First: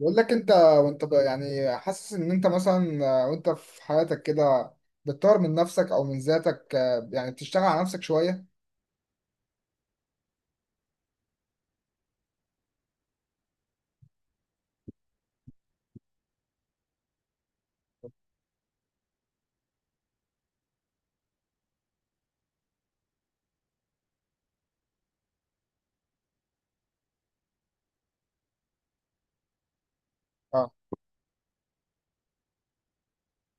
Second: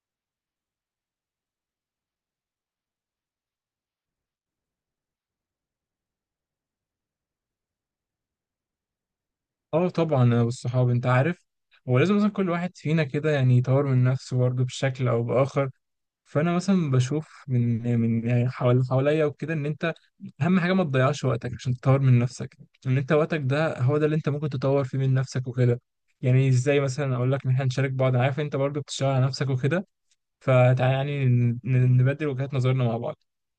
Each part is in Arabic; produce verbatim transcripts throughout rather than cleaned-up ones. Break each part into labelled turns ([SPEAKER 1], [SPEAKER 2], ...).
[SPEAKER 1] بقول لك انت وانت ب- يعني حاسس ان انت مثلا آه، وانت في حياتك كده، بتطور من نفسك او من ذاتك، آه، يعني بتشتغل على نفسك شوية.
[SPEAKER 2] اه، طبعا انا والصحاب انت عارف. هو لازم مثلا كل واحد فينا كده يعني يطور من نفسه برضه بشكل او باخر. فانا مثلا بشوف من من يعني حوالي حواليا وكده ان انت اهم حاجه ما تضيعش وقتك عشان تطور من نفسك. ان انت وقتك ده هو ده اللي انت ممكن تطور فيه من نفسك وكده. يعني ازاي مثلا اقول لك ان احنا نشارك بعض، عارف انت برضه بتشتغل على نفسك وكده.
[SPEAKER 1] اه،
[SPEAKER 2] فتعالى يعني ن- ن- نبدل وجهات نظرنا مع بعض.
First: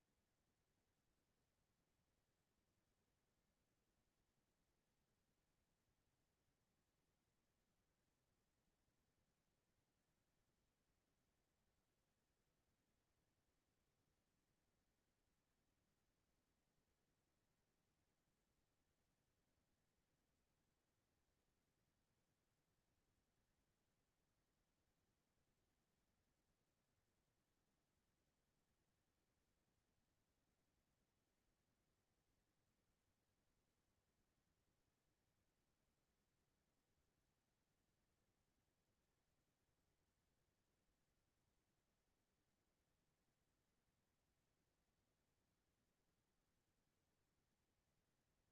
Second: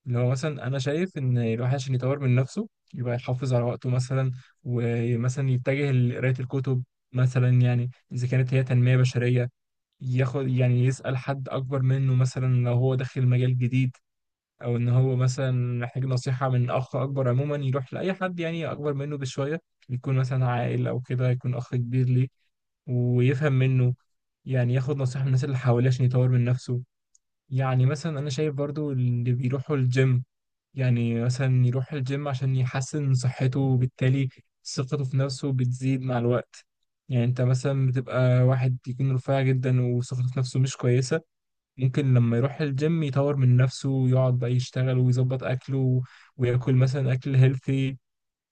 [SPEAKER 2] اللي هو مثلا انا شايف ان الواحد عشان يطور من نفسه يبقى يحافظ على وقته مثلا، ومثلا يتجه لقراية الكتب، مثلا يعني اذا كانت هي تنمية بشرية، ياخد يعني يسأل حد اكبر منه مثلا لو هو داخل مجال جديد، او ان هو مثلا محتاج نصيحة من اخ اكبر عموما، يروح لاي حد يعني اكبر منه بشوية، يكون مثلا عاقل او كده، يكون اخ كبير ليه ويفهم منه. يعني ياخد نصيحة من الناس اللي حواليه عشان يطور من نفسه. يعني مثلا انا شايف برضو اللي بيروحوا الجيم، يعني مثلا يروح الجيم عشان يحسن من صحته، وبالتالي ثقته في نفسه بتزيد مع الوقت. يعني انت مثلا بتبقى واحد يكون رفيع جدا وثقته في نفسه مش كويسة، ممكن لما يروح الجيم يطور من نفسه ويقعد بقى يشتغل ويظبط اكله وياكل مثلا اكل هيلثي.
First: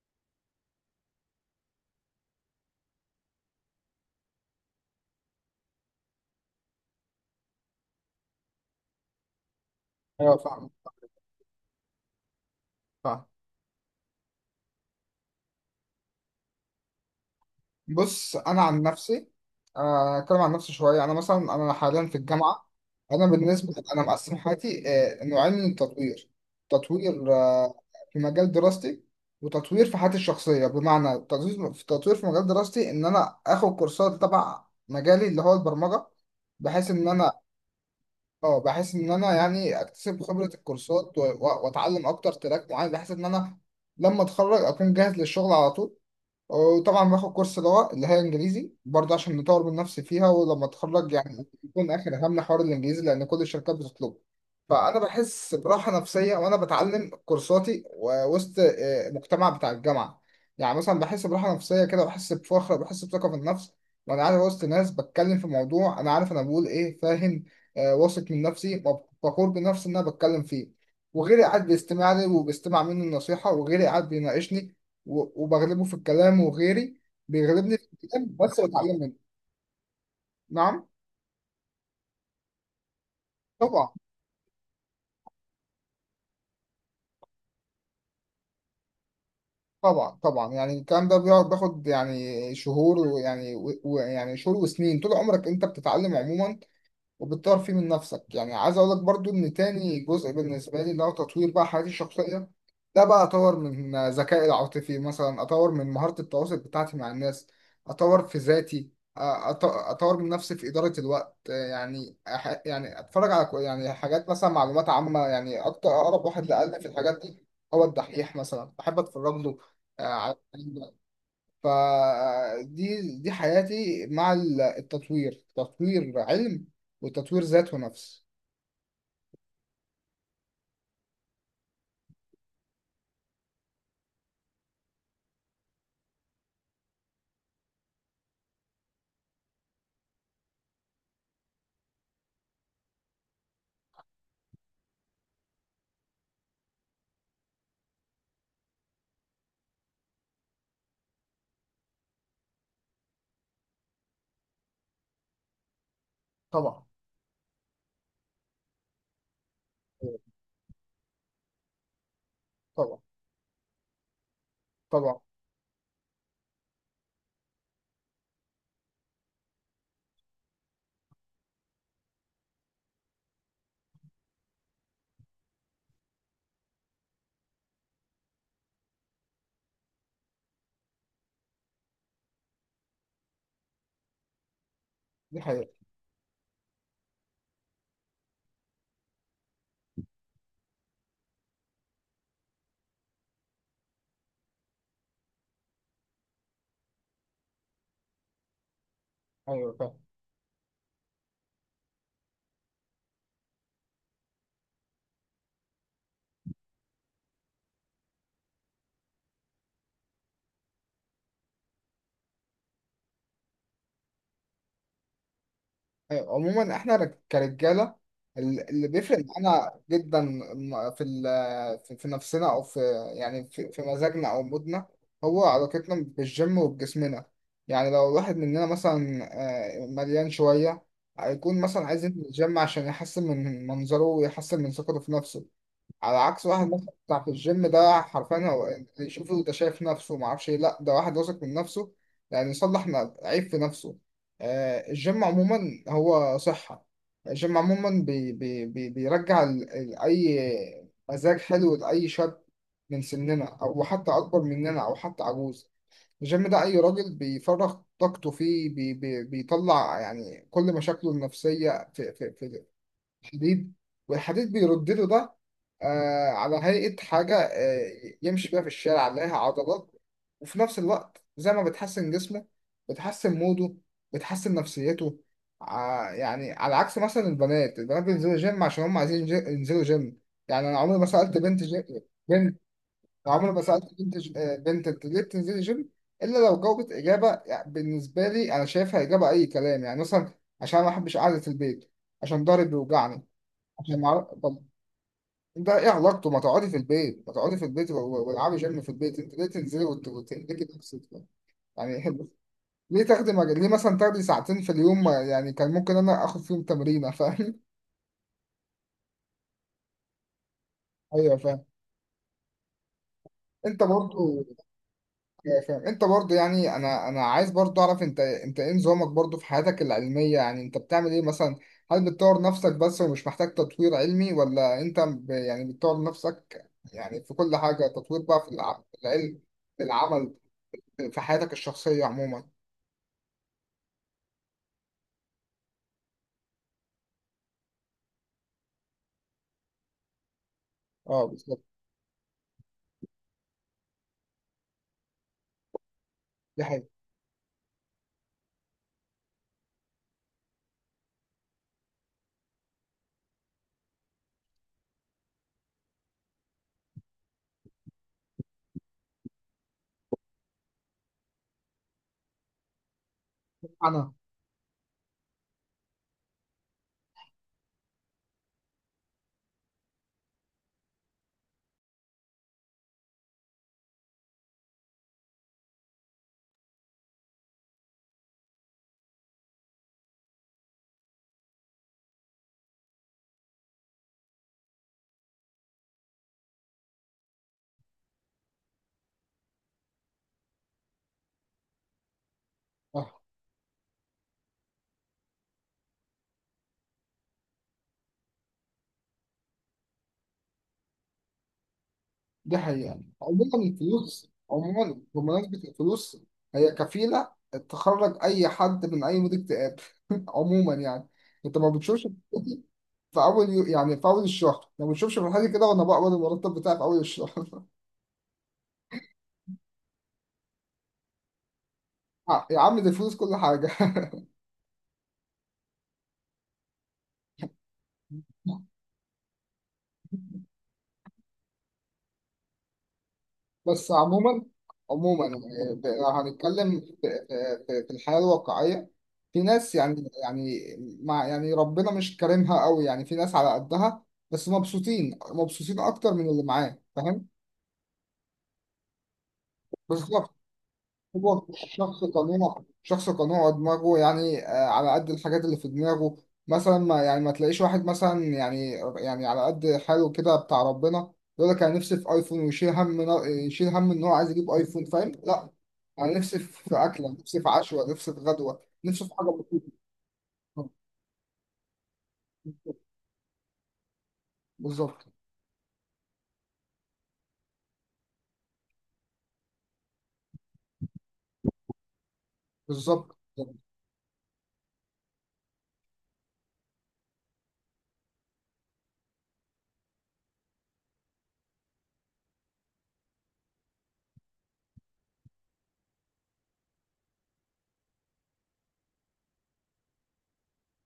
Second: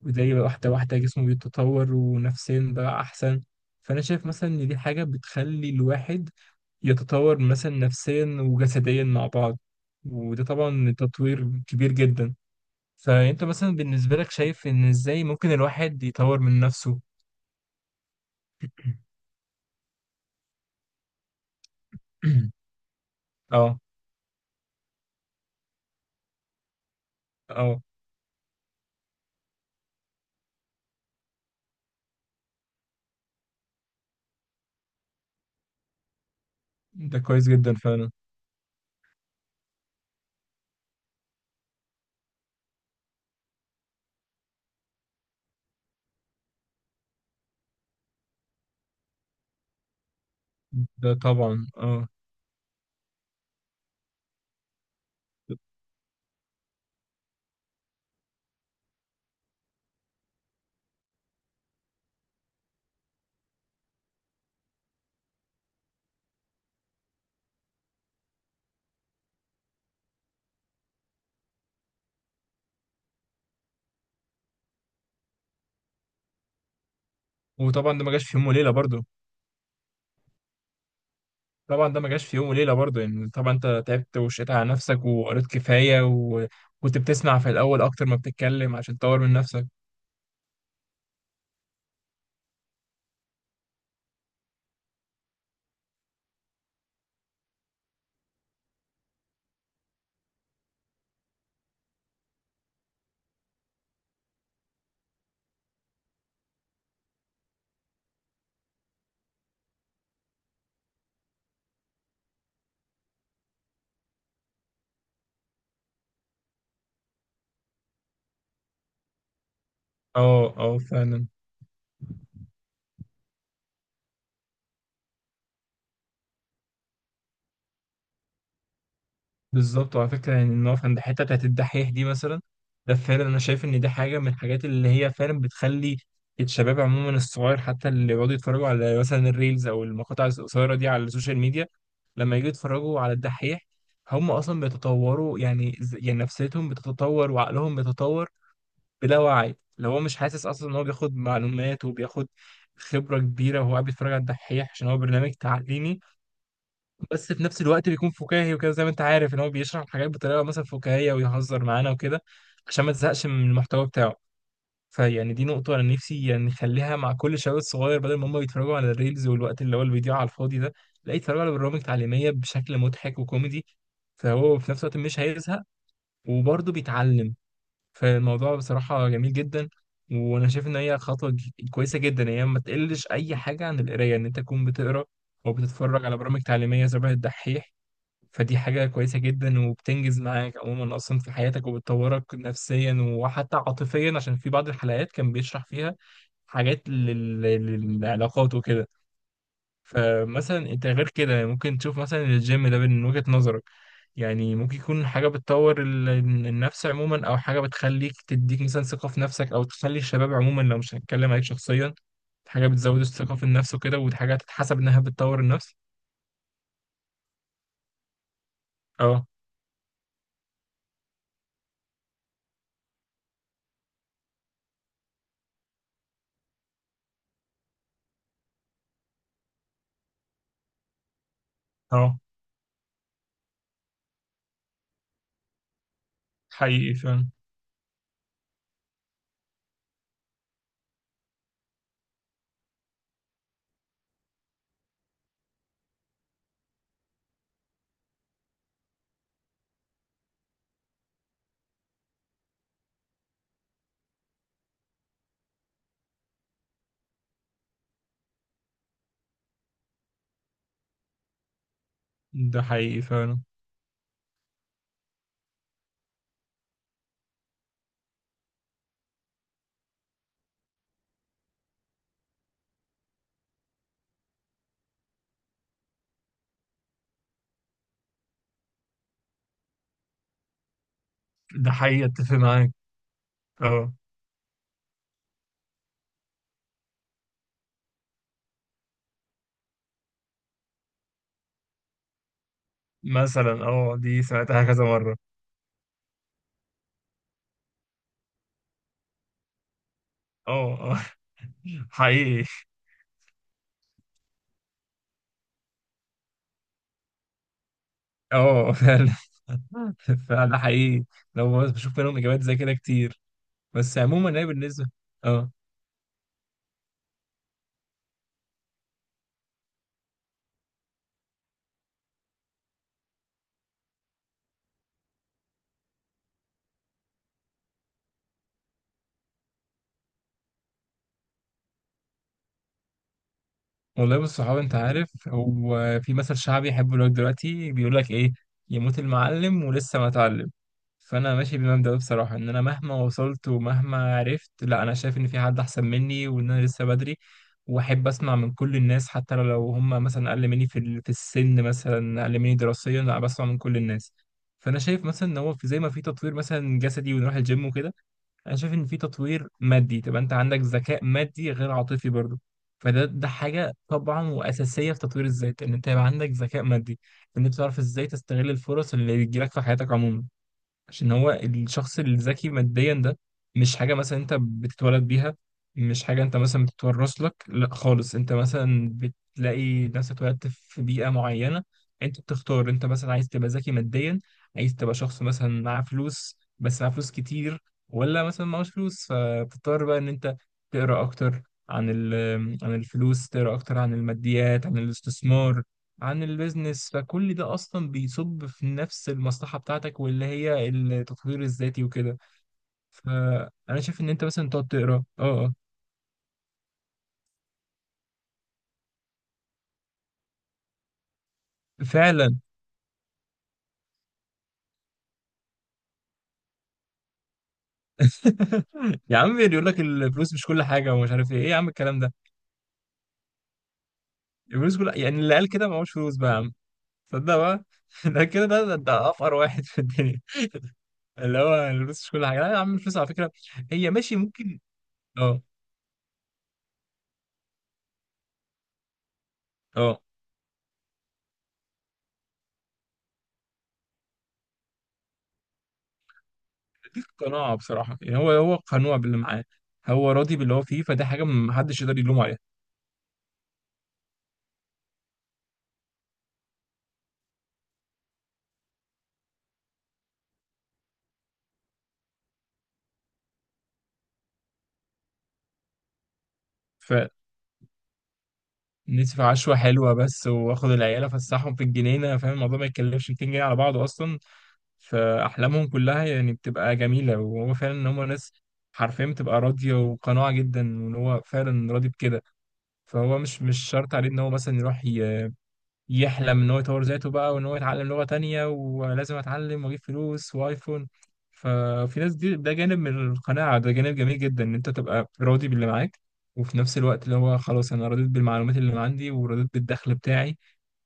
[SPEAKER 2] وده واحدة واحدة جسمه بيتطور ونفسيا بقى أحسن. فأنا شايف مثلا إن دي حاجة بتخلي الواحد يتطور مثلا نفسيا وجسديا مع بعض،
[SPEAKER 1] ايوه،
[SPEAKER 2] وده
[SPEAKER 1] فاهم،
[SPEAKER 2] طبعا تطوير كبير جدا.
[SPEAKER 1] فاهم.
[SPEAKER 2] فأنت مثلا بالنسبة لك شايف إن إزاي ممكن الواحد يطور من نفسه؟
[SPEAKER 1] بص، انا عن نفسي، آه، اتكلم عن نفسي شوية. انا مثلا انا حاليا في الجامعة. انا بالنسبه،
[SPEAKER 2] اه،
[SPEAKER 1] انا مقسم حياتي آه، نوعين من التطوير: تطوير آه،
[SPEAKER 2] اه.
[SPEAKER 1] في مجال دراستي، وتطوير في حياتي الشخصيه. بمعنى تطوير في تطوير في مجال دراستي ان انا اخد كورسات تبع مجالي اللي هو البرمجه، بحيث ان
[SPEAKER 2] ده
[SPEAKER 1] انا
[SPEAKER 2] كويس جدا فعلا.
[SPEAKER 1] اه بحيث ان انا يعني اكتسب خبره الكورسات و- و- واتعلم اكتر تراك معين، بحيث ان انا لما اتخرج اكون جاهز للشغل على طول. وطبعا باخد كورس لغة اللي هي انجليزي برضه عشان نطور من نفسي فيها، ولما اتخرج
[SPEAKER 2] ده
[SPEAKER 1] يعني
[SPEAKER 2] طبعا،
[SPEAKER 1] يكون
[SPEAKER 2] اه.
[SPEAKER 1] اخر همنا حوار الانجليزي، لان كل الشركات بتطلبه. فانا بحس براحة نفسية وانا بتعلم كورساتي ووسط آه، المجتمع بتاع الجامعة. يعني مثلا بحس براحة نفسية كده، بحس بفخر، بحس بثقة في النفس وانا قاعد وسط ناس بتكلم في موضوع انا عارف انا بقول ايه، فاهم؟ آه، واثق من نفسي، فخور بنفسي ان انا بتكلم فيه، وغيري قاعد بيستمع لي وبيستمع مني النصيحة، وغيري قاعد بيناقشني و- وبغلبه في الكلام، وغيري بيغلبني في
[SPEAKER 2] وطبعا ده ما جاش
[SPEAKER 1] الكلام
[SPEAKER 2] في يوم
[SPEAKER 1] بس
[SPEAKER 2] وليلة
[SPEAKER 1] بتعلم
[SPEAKER 2] برضه.
[SPEAKER 1] منه. نعم.
[SPEAKER 2] طبعا ده ما جاش في يوم وليله برضه، يعني طبعا انت
[SPEAKER 1] طبعا.
[SPEAKER 2] تعبت وشقيت على نفسك وقريت كفايه، وكنت بتسمع في الاول اكتر ما بتتكلم عشان تطور من نفسك.
[SPEAKER 1] طبعا طبعا، يعني الكلام ده بيقعد بياخد يعني شهور ويعني و- ويعني شهور وسنين. طول عمرك انت بتتعلم عموما وبتطور فيه من نفسك. يعني عايز اقول لك برضو ان تاني جزء بالنسبه لي اللي هو تطوير بقى حياتي الشخصيه، ده بقى اطور من ذكائي العاطفي، مثلا اطور من مهاره التواصل بتاعتي مع الناس، اطور في ذاتي، أ- أط- اطور من نفسي في اداره الوقت. يعني أح- يعني اتفرج على كو- يعني حاجات مثلا معلومات عامه. يعني اكتر اقرب واحد لقلبي في الحاجات دي هو الدحيح، مثلا بحب اتفرج له آه، على
[SPEAKER 2] اه، اه، فعلا.
[SPEAKER 1] فدي دي حياتي مع ال- التطوير، تطوير علم وتطوير ذات ونفس.
[SPEAKER 2] بالظبط. وعلى فكره يعني نقف عند الحته بتاعت الدحيح دي مثلا. ده فعلا انا شايف ان دي حاجه من الحاجات اللي هي فعلا بتخلي الشباب عموما، الصغير حتى، اللي بيقعدوا يتفرجوا على مثلا الريلز او المقاطع القصيره دي على السوشيال ميديا، لما يجوا يتفرجوا على الدحيح هم اصلا بيتطوروا. يعني ز- يعني نفسيتهم بتتطور وعقلهم بيتطور بلا وعي، لو هو مش حاسس اصلا ان هو بياخد معلومات وبياخد خبره كبيره وهو قاعد بيتفرج على الدحيح، عشان هو برنامج تعليمي
[SPEAKER 1] طبعا.
[SPEAKER 2] بس في نفس الوقت بيكون فكاهي وكده، زي ما انت عارف ان هو بيشرح الحاجات بطريقه مثلا فكاهيه ويهزر معانا وكده عشان ما
[SPEAKER 1] طبعا.
[SPEAKER 2] تزهقش من المحتوى بتاعه.
[SPEAKER 1] طبعا.
[SPEAKER 2] فيعني دي نقطه انا نفسي يعني نخليها مع كل شباب صغير، بدل ما هم بيتفرجوا على الريلز والوقت اللي هو الفيديو على الفاضي ده، لا يتفرجوا على برامج تعليميه بشكل مضحك وكوميدي، فهو في نفس الوقت مش هيزهق وبرضه بيتعلم. فالموضوع بصراحة جميل جدا، وأنا شايف إن هي خطوة ج- كويسة جدا. يعني هي ما تقلش أي حاجة عن القراية، إن أنت تكون بتقرا
[SPEAKER 1] دي حقيقة.
[SPEAKER 2] وبتتفرج على برامج تعليمية شبه الدحيح. فدي حاجة كويسة جدا وبتنجز معاك عموما أصلا في حياتك، وبتطورك نفسيا وحتى عاطفيا عشان في بعض الحلقات كان بيشرح فيها حاجات لل- للعلاقات وكده.
[SPEAKER 1] أيوة فاهم.
[SPEAKER 2] فمثلا انت غير كده يعني ممكن تشوف مثلا الجيم ده من وجهة نظرك، يعني ممكن يكون حاجة بتطور ال- النفس عموما، او حاجة بتخليك تديك مثلا ثقة في نفسك، او تخلي الشباب عموما لو مش هنتكلم عليك شخصيا، حاجة بتزود الثقة في النفس وكده، وحاجة تتحسب انها بتطور النفس.
[SPEAKER 1] أيوة، عموما إحنا رج- كرجالة، ال- اللي بيفرق
[SPEAKER 2] اه،
[SPEAKER 1] معانا جدا م- في ال- في في نفسنا أو في، يعني في في مزاجنا أو مودنا، هو علاقتنا بالجيم وبجسمنا. يعني لو الواحد مننا مثلا آه، مليان شوية، هيكون مثلا عايز
[SPEAKER 2] اه،
[SPEAKER 1] ينزل الجيم عشان يحسن من منظره ويحسن من ثقته في نفسه، على عكس واحد مثلا
[SPEAKER 2] حقيقي
[SPEAKER 1] بتاع
[SPEAKER 2] فعلا.
[SPEAKER 1] في الجيم ده. حرفيا هو اللي يشوفه ده شايف نفسه ما اعرفش ايه، لا ده واحد واثق من نفسه، يعني يصلح ن- عيب في نفسه. آه، الجيم عموما هو صحة. الجيم عموما بي بي بي بيرجع ال- ال- اي مزاج حلو لاي شاب من سننا او حتى اكبر مننا او حتى عجوز. الجيم ده اي راجل بيفرغ طاقته فيه بي بي بيطلع يعني كل مشاكله النفسية في في
[SPEAKER 2] ده
[SPEAKER 1] في
[SPEAKER 2] حقيقي فعلا.
[SPEAKER 1] حديد، والحديد بيرد له ده آه على هيئة حاجة آه يمشي بيها في الشارع عليها عضلات. وفي نفس الوقت زي ما بتحسن جسمه، بتحسن موده، بتحسن نفسيته. ع- يعني على عكس مثلا البنات البنات بينزلوا جيم عشان هم عايزين جي- ينزلوا جيم. يعني أنا عمري ما سألت بنت
[SPEAKER 2] ده
[SPEAKER 1] جي...
[SPEAKER 2] حقيقي اتفق
[SPEAKER 1] بنت،
[SPEAKER 2] معاك.
[SPEAKER 1] عمري ما
[SPEAKER 2] اه.
[SPEAKER 1] سألت بنت ج... آه، بنت: أنت ليه بتنزلي جيم؟ إلا لو جاوبت إجابة يعني بالنسبة لي أنا شايفها إجابة أي كلام، يعني مثلا: عشان أنا ما بحبش قعدة البيت، عشان ضهري بيوجعني.
[SPEAKER 2] مثلا، اه
[SPEAKER 1] عشان
[SPEAKER 2] دي
[SPEAKER 1] نعرف، طب
[SPEAKER 2] سمعتها كذا مرة.
[SPEAKER 1] انت ايه علاقته؟ ما تقعدي في البيت، ما تقعدي في البيت و- و- والعبي جيم في البيت. انت ليه تنزلي وت- وتهلكي
[SPEAKER 2] اه،
[SPEAKER 1] نفسك؟
[SPEAKER 2] اه.
[SPEAKER 1] يعني
[SPEAKER 2] حقيقي.
[SPEAKER 1] ليه تاخدي مجال، ليه مثلا تاخدي ساعتين في اليوم ما- يعني كان ممكن انا اخد فيهم تمرينه، فاهم؟
[SPEAKER 2] اه، فعلا. فعلا ده حقيقي.
[SPEAKER 1] ايوه
[SPEAKER 2] لو
[SPEAKER 1] فاهم.
[SPEAKER 2] بس بشوف منهم اجابات زي كده كتير.
[SPEAKER 1] انت
[SPEAKER 2] بس عموما
[SPEAKER 1] برضو؟
[SPEAKER 2] انا بالنسبه، اه
[SPEAKER 1] ايوه فاهم. انت برضو يعني، انا انا عايز برضو اعرف انت، انت ايه نظامك برضو في حياتك العلميه؟ يعني انت بتعمل ايه مثلا؟ هل بتطور نفسك بس ومش محتاج تطوير علمي، ولا انت ب- يعني بتطور نفسك يعني في كل حاجه، تطوير بقى في الع- في العلم، في العمل، في حياتك الشخصية عموما؟
[SPEAKER 2] والله بص صحابي، انت عارف هو في مثل شعبي يحبه لك دلوقتي بيقول لك ايه: يموت المعلم ولسه ما اتعلم.
[SPEAKER 1] اه،
[SPEAKER 2] فانا ماشي
[SPEAKER 1] بالظبط،
[SPEAKER 2] بالمبدأ ده بصراحة، ان انا مهما وصلت ومهما عرفت، لا، انا شايف ان في حد احسن مني وان انا
[SPEAKER 1] دي
[SPEAKER 2] لسه
[SPEAKER 1] حقيقة.
[SPEAKER 2] بدري. واحب اسمع من كل الناس، حتى لو هم مثلا اقل مني في ال- في السن، مثلا اقل مني دراسيا، لا بسمع من كل الناس. فانا شايف مثلا ان هو في، زي ما في تطوير مثلا جسدي ونروح الجيم وكده، انا شايف ان في تطوير مادي، تبقى انت عندك ذكاء مادي غير عاطفي برضه. فده ده حاجة
[SPEAKER 1] أنا
[SPEAKER 2] طبعا وأساسية في تطوير الذات، إن أنت يبقى عندك ذكاء مادي، إن أنت تعرف إزاي تستغل الفرص اللي بتجيلك في حياتك عموما. عشان هو الشخص الذكي ماديا ده، مش حاجة مثلا انت بتتولد بيها، مش حاجة انت مثلا بتتورث لك، لا خالص، انت مثلا بتلاقي نفسك اتولدت في بيئة معينة، انت بتختار انت مثلا عايز تبقى ذكي ماديا، عايز تبقى شخص مثلا معاه فلوس، بس معاه فلوس كتير، ولا مثلا معهوش فلوس فبتضطر بقى ان انت تقرا اكتر عن ال- عن
[SPEAKER 1] اه،
[SPEAKER 2] الفلوس، تقرا اكتر عن الماديات، عن الاستثمار، عن البيزنس. فكل ده اصلا بيصب في نفس المصلحه بتاعتك، واللي هي التطوير الذاتي وكده.
[SPEAKER 1] دي حقيقة. يعني عموما
[SPEAKER 2] فانا شايف ان انت
[SPEAKER 1] الفلوس،
[SPEAKER 2] مثلا تقعد
[SPEAKER 1] عموما
[SPEAKER 2] تقرا. اه آه.
[SPEAKER 1] بمناسبة الفلوس، هي كفيلة تخرج أي حد من أي مود اكتئاب. عموما يعني، أنت ما بتشوفش
[SPEAKER 2] فعلا.
[SPEAKER 1] في أول يو... يعني في أول الشهر، ما بتشوفش في حاجة كده وأنا بقبض المرتب بتاعي في أول الشهر.
[SPEAKER 2] يا عم بيقول لك الفلوس مش كل حاجه ومش عارف ايه ايه، يا عم الكلام ده.
[SPEAKER 1] آه، يا عم دي الفلوس كل حاجة.
[SPEAKER 2] الفلوس كل، يعني اللي قال كده معهوش فلوس بقى يا عم، صدق بقى. ده كده، ده ده ده افقر واحد في الدنيا، اللي هو الفلوس مش كل حاجه. لا يا عم، الفلوس على فكره هي
[SPEAKER 1] بس
[SPEAKER 2] ماشي
[SPEAKER 1] عموما
[SPEAKER 2] ممكن.
[SPEAKER 1] عموما
[SPEAKER 2] اه،
[SPEAKER 1] آه، ب- لو هنتكلم في في- في الحياة الواقعية، في ناس
[SPEAKER 2] اه،
[SPEAKER 1] يعني يعني مع يعني ربنا مش كارمها قوي، يعني في ناس على قدها بس مبسوطين، مبسوطين اكتر من اللي معاه،
[SPEAKER 2] دي
[SPEAKER 1] فاهم؟
[SPEAKER 2] قناعه بصراحه، يعني هو هو قنوع باللي معاه، هو
[SPEAKER 1] بالظبط.
[SPEAKER 2] راضي باللي هو فيه، فده حاجه
[SPEAKER 1] هو
[SPEAKER 2] محدش يقدر
[SPEAKER 1] شخص
[SPEAKER 2] يلوم عليها.
[SPEAKER 1] قنوع، شخص قنوع، دماغه يعني آه، على قد الحاجات اللي في دماغه. مثلا ما يعني ما تلاقيش واحد مثلا يعني، يعني على قد حاله كده بتاع ربنا، يقول لك انا نفسي في ايفون ويشيل هم، يشيل هم ان هو عايز يجيب ايفون، فاهم؟ لا، انا نفسي في اكله، نفسي في عشوه، نفسي في غدوه، نفسي في
[SPEAKER 2] فنسف
[SPEAKER 1] حاجه
[SPEAKER 2] عشوة
[SPEAKER 1] بسيطه.
[SPEAKER 2] حلوة بس، واخد العيال افسحهم في الجنينة، فاهم؟ الموضوع ما يتكلفش ميتين جنيه على بعضه اصلا.
[SPEAKER 1] بالظبط.
[SPEAKER 2] فاحلامهم كلها يعني بتبقى جميلة، وهو فعلا ان هم ناس حرفيا بتبقى راضية وقناعة جدا، وان هو فعلا راضي بكده.
[SPEAKER 1] بالظبط.
[SPEAKER 2] فهو مش مش شرط عليه ان هو مثلا يروح يحلم ان هو يطور ذاته بقى، وان هو يتعلم لغة تانية ولازم اتعلم واجيب فلوس وايفون. ففي ناس دي، ده جانب من القناعة، ده جانب جميل جدا، ان انت تبقى راضي باللي معاك. وفي نفس الوقت اللي هو خلاص انا رضيت بالمعلومات اللي عندي ورضيت بالدخل بتاعي،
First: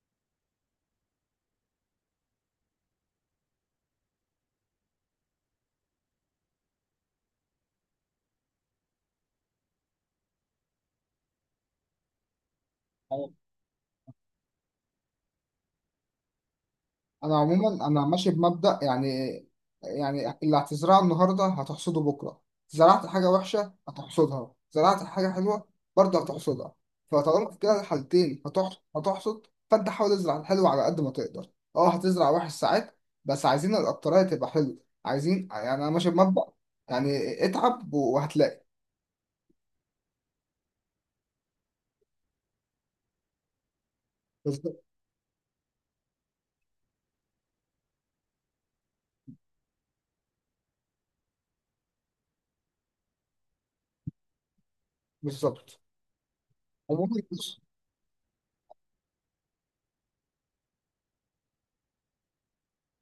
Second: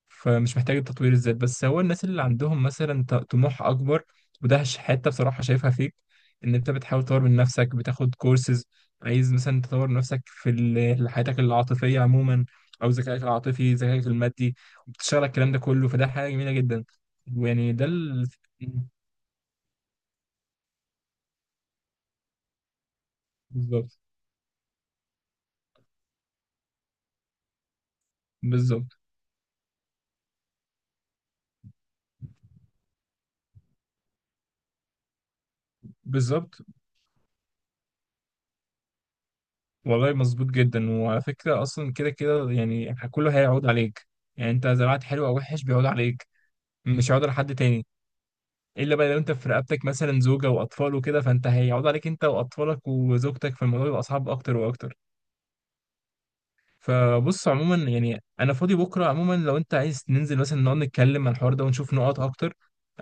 [SPEAKER 2] فمش محتاج تطوير الذات. بس هو الناس اللي عندهم مثلا ط- طموح اكبر، وده ش- حته بصراحه شايفها فيك، ان انت بتحاول تطور من نفسك، بتاخد كورسز، عايز مثلا تطور نفسك في ال- حياتك العاطفيه عموما، او ذكائك العاطفي، ذكائك المادي، وبتشتغل الكلام ده كله، فده حاجه جميله جدا.
[SPEAKER 1] انا
[SPEAKER 2] ويعني ده
[SPEAKER 1] عموما انا
[SPEAKER 2] ال...
[SPEAKER 1] ماشي بمبدأ، يعني يعني اللي هتزرعه النهارده هتحصده بكره. زرعت حاجه وحشه
[SPEAKER 2] بالظبط،
[SPEAKER 1] هتحصدها، زرعت حاجه حلوه برضه هتحصدها. فطالما في كده الحالتين هتحصد،
[SPEAKER 2] بالظبط،
[SPEAKER 1] هتحصد، فانت حاول تزرع الحلو على قد ما تقدر. اه، هتزرع وحش ساعات، بس عايزين الاكتريه تبقى حلو. عايزين يعني، انا ماشي بمبدأ
[SPEAKER 2] بالظبط.
[SPEAKER 1] يعني اتعب وهتلاقي.
[SPEAKER 2] والله مظبوط جدا. وعلى فكره اصلا كده كده، يعني كله هيعود عليك، يعني انت
[SPEAKER 1] بالظبط.
[SPEAKER 2] زرعت حلو او وحش بيعود عليك، مش هيعود على حد تاني، الا بقى لو انت في رقبتك مثلا زوجه واطفال وكده، فانت هيقعد عليك انت واطفالك وزوجتك، فالموضوع يبقى صعب اكتر واكتر.
[SPEAKER 1] بالظبط. عموما
[SPEAKER 2] فبص عموما يعني انا فاضي بكره، عموما لو انت عايز ننزل مثلا نقعد نتكلم عن الحوار ده ونشوف نقط اكتر،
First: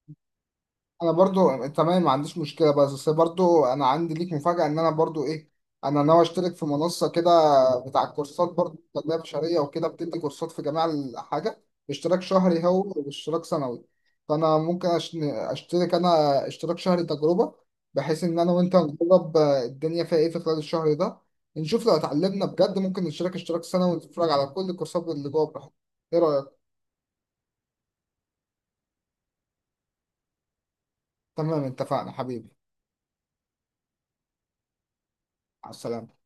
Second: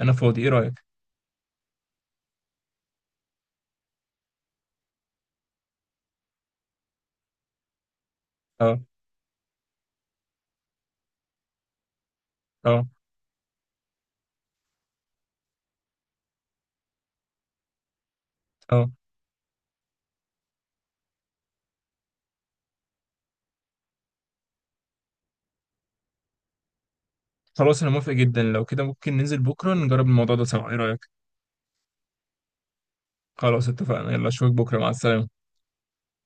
[SPEAKER 2] انا فاضي، ايه رايك؟
[SPEAKER 1] انا برضو تمام، ما عنديش مشكله، بس بس برضو انا عندي ليك مفاجاه، ان انا برضو ايه، انا ناوي اشترك في منصه كده بتاع كورسات
[SPEAKER 2] اه،
[SPEAKER 1] برضو تنميه بشريه وكده، بتدي كورسات في جميع الحاجه. اشتراك شهري
[SPEAKER 2] اه،
[SPEAKER 1] هو واشتراك سنوي. فانا ممكن أش- اشترك انا اشتراك شهري تجربه، بحيث ان انا وانت
[SPEAKER 2] اه،
[SPEAKER 1] نجرب الدنيا فيها ايه في خلال الشهر ده. نشوف لو اتعلمنا بجد ممكن نشترك اشتراك سنوي ونتفرج على كل الكورسات اللي جوه براحتنا. ايه رايك؟
[SPEAKER 2] خلاص انا موافق جدا، لو كده ممكن ننزل بكره نجرب الموضوع ده سوا، ايه رايك؟
[SPEAKER 1] تمام، اتفقنا حبيبي.
[SPEAKER 2] خلاص اتفقنا، يلا اشوفك بكره، مع السلامه.
[SPEAKER 1] على السلامه.